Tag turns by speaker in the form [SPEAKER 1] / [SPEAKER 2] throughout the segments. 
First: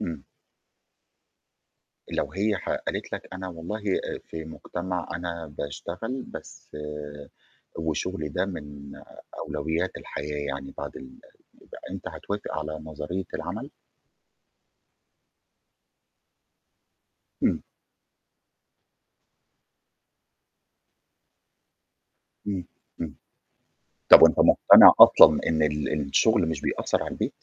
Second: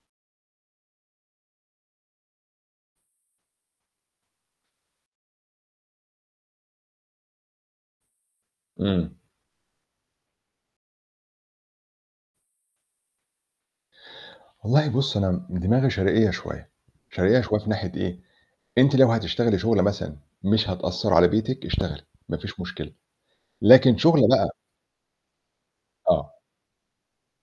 [SPEAKER 1] امم. لو هي ح قالت لك أنا والله آآ، في مجتمع أنا باشتغل بس وشُغلي ده من
[SPEAKER 2] امم.
[SPEAKER 1] أولويات الحياة يعني بعد ال يبقى أنت هتوافق على نظرية العمل؟
[SPEAKER 2] والله بُصّ، أنا دماغي شرقية شوية، شرقية شوية
[SPEAKER 1] امم.
[SPEAKER 2] في ناحية إيه؟ أنتِ لو هتشتغلي شغله مثلًا مش هتأثّر على بيتِك، اشتغلي، ما فيش
[SPEAKER 1] امم،
[SPEAKER 2] مشكلة،
[SPEAKER 1] امم.
[SPEAKER 2] لكن
[SPEAKER 1] طَب
[SPEAKER 2] شغله
[SPEAKER 1] وأنت
[SPEAKER 2] بقى
[SPEAKER 1] مقتنع أصلًا إن ال
[SPEAKER 2] آه.
[SPEAKER 1] الشغل مش بيأثّر عالبيت؟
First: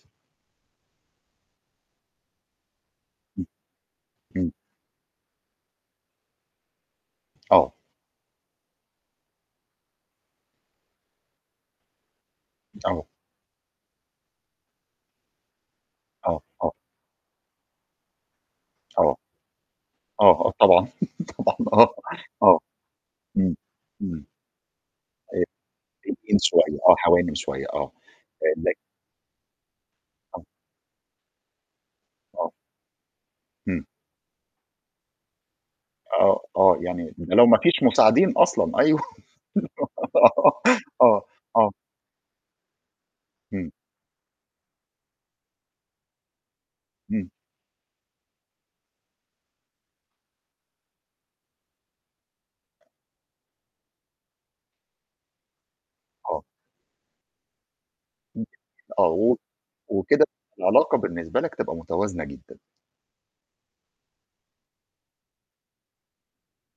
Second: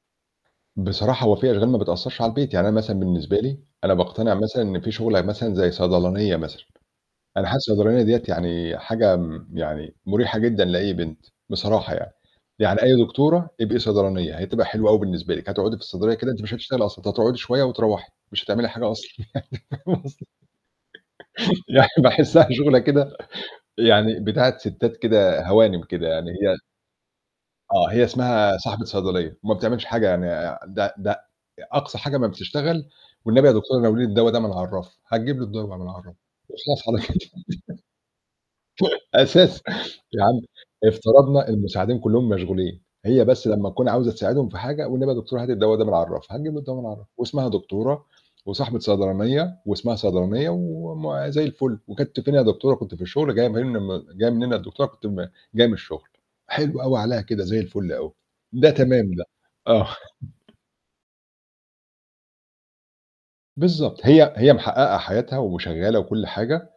[SPEAKER 2] بصراحة هو في أشغال ما بتأثّرش على البيت، يعني أنا مثلًا بالنسبة
[SPEAKER 1] امم،
[SPEAKER 2] لي أنا باقتنع
[SPEAKER 1] امم.
[SPEAKER 2] مثلًا إن في شغلة مثلًا زي صيدلانية مثلًا، أنا حاسس
[SPEAKER 1] آه.
[SPEAKER 2] الصيدلانية ديَّة يعني حاجة م يعني مريحة جدًا لأي بنت، بصراحة يعني، يعني أي
[SPEAKER 1] آه.
[SPEAKER 2] دكتورة تبقي صيدلانية، هتبقى حلوة أوي بالنسبة لِك، هتقعدي في الصيدلية كده
[SPEAKER 1] آه،
[SPEAKER 2] أنتِ مش
[SPEAKER 1] آه.
[SPEAKER 2] هتشتغلي أصلًا، أنتِ هتقعدي شوية وترَوَّحي، مش هتعملي حاجة
[SPEAKER 1] آه.
[SPEAKER 2] أصلًا.
[SPEAKER 1] آه، آه طبعًا، طبعًا
[SPEAKER 2] [unintelligible] يعني
[SPEAKER 1] آه
[SPEAKER 2] باحسها
[SPEAKER 1] آه،
[SPEAKER 2] شغلة كده
[SPEAKER 1] امم،
[SPEAKER 2] يعني
[SPEAKER 1] امم.
[SPEAKER 2] بتاعة ستّات
[SPEAKER 1] آآ،
[SPEAKER 2] كده هوانم كده يعني،
[SPEAKER 1] [unintelligible]
[SPEAKER 2] هي
[SPEAKER 1] شوية، آه هوانم شوية، آه.
[SPEAKER 2] آه، هي اسمها
[SPEAKER 1] لك
[SPEAKER 2] صاحبة صيدلية، وما بتعملش حاجة يعني
[SPEAKER 1] آه.
[SPEAKER 2] آآ، ده ده أقصى حاجة امّا
[SPEAKER 1] آه.
[SPEAKER 2] بتشتغل، والنبي يا دكتورة
[SPEAKER 1] امم.
[SPEAKER 2] ناوليني الدوا ده من عالرَّف، هتجيب له الدوا من عالرَّف
[SPEAKER 1] آه، آه
[SPEAKER 2] وخلاص على
[SPEAKER 1] يعني
[SPEAKER 2] كده.
[SPEAKER 1] ده لو ما فيش مساعدين أصلًا، أيوه.
[SPEAKER 2] أساس يا عم
[SPEAKER 1] آه،
[SPEAKER 2] افترضنا
[SPEAKER 1] آه.
[SPEAKER 2] المساعدين كلّهم مشغولين هي بس لمّا
[SPEAKER 1] امم.
[SPEAKER 2] تكون عاوزة تساعدهم في حاجة، والنبي يا دكتورة هاتي الدوا ده من على الرَّف هتجيب له الدوا من عالرَّف،
[SPEAKER 1] امم.
[SPEAKER 2] واسمها دكتورة، وصاحبة صيدلانية، واسمها صيدلانية وم زي الفل وكنتِ فين يا دكتورة؟ كنت في الشغل جاية منم جاية منين يا دكتورة كنت م جاية من الشغل،
[SPEAKER 1] آه.
[SPEAKER 2] حلو أوي عليها كده زي الفُل أوي، ده
[SPEAKER 1] آه
[SPEAKER 2] تمام ده.
[SPEAKER 1] و
[SPEAKER 2] آه.
[SPEAKER 1] وكده العلاقة بالنسبة لك تبقى متوازنة جدًا.
[SPEAKER 2] بالضبط، هي هي محقَّقة حياتها وشغالة وكُلّ حاجة،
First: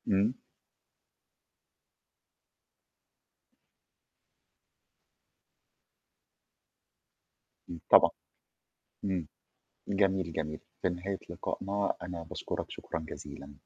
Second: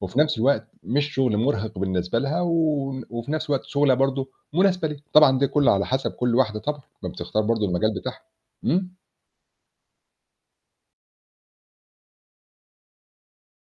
[SPEAKER 2] وفي
[SPEAKER 1] امم.
[SPEAKER 2] نفس الوقت مش شغل مُرهِق بالنسبة لها و وفي نفس الوقت شغلانه برضه مناسبة ليها، طبعًا دي كلّه على حَسَب كُلّ واحدة طبعًا، ما بتختار برضه
[SPEAKER 1] امم،
[SPEAKER 2] المجال
[SPEAKER 1] طبعًا.
[SPEAKER 2] بتاعها. امم.
[SPEAKER 1] امم جميل، جميل، في نهاية لقائنا أنا باشكرك شكرًا جزيلًا.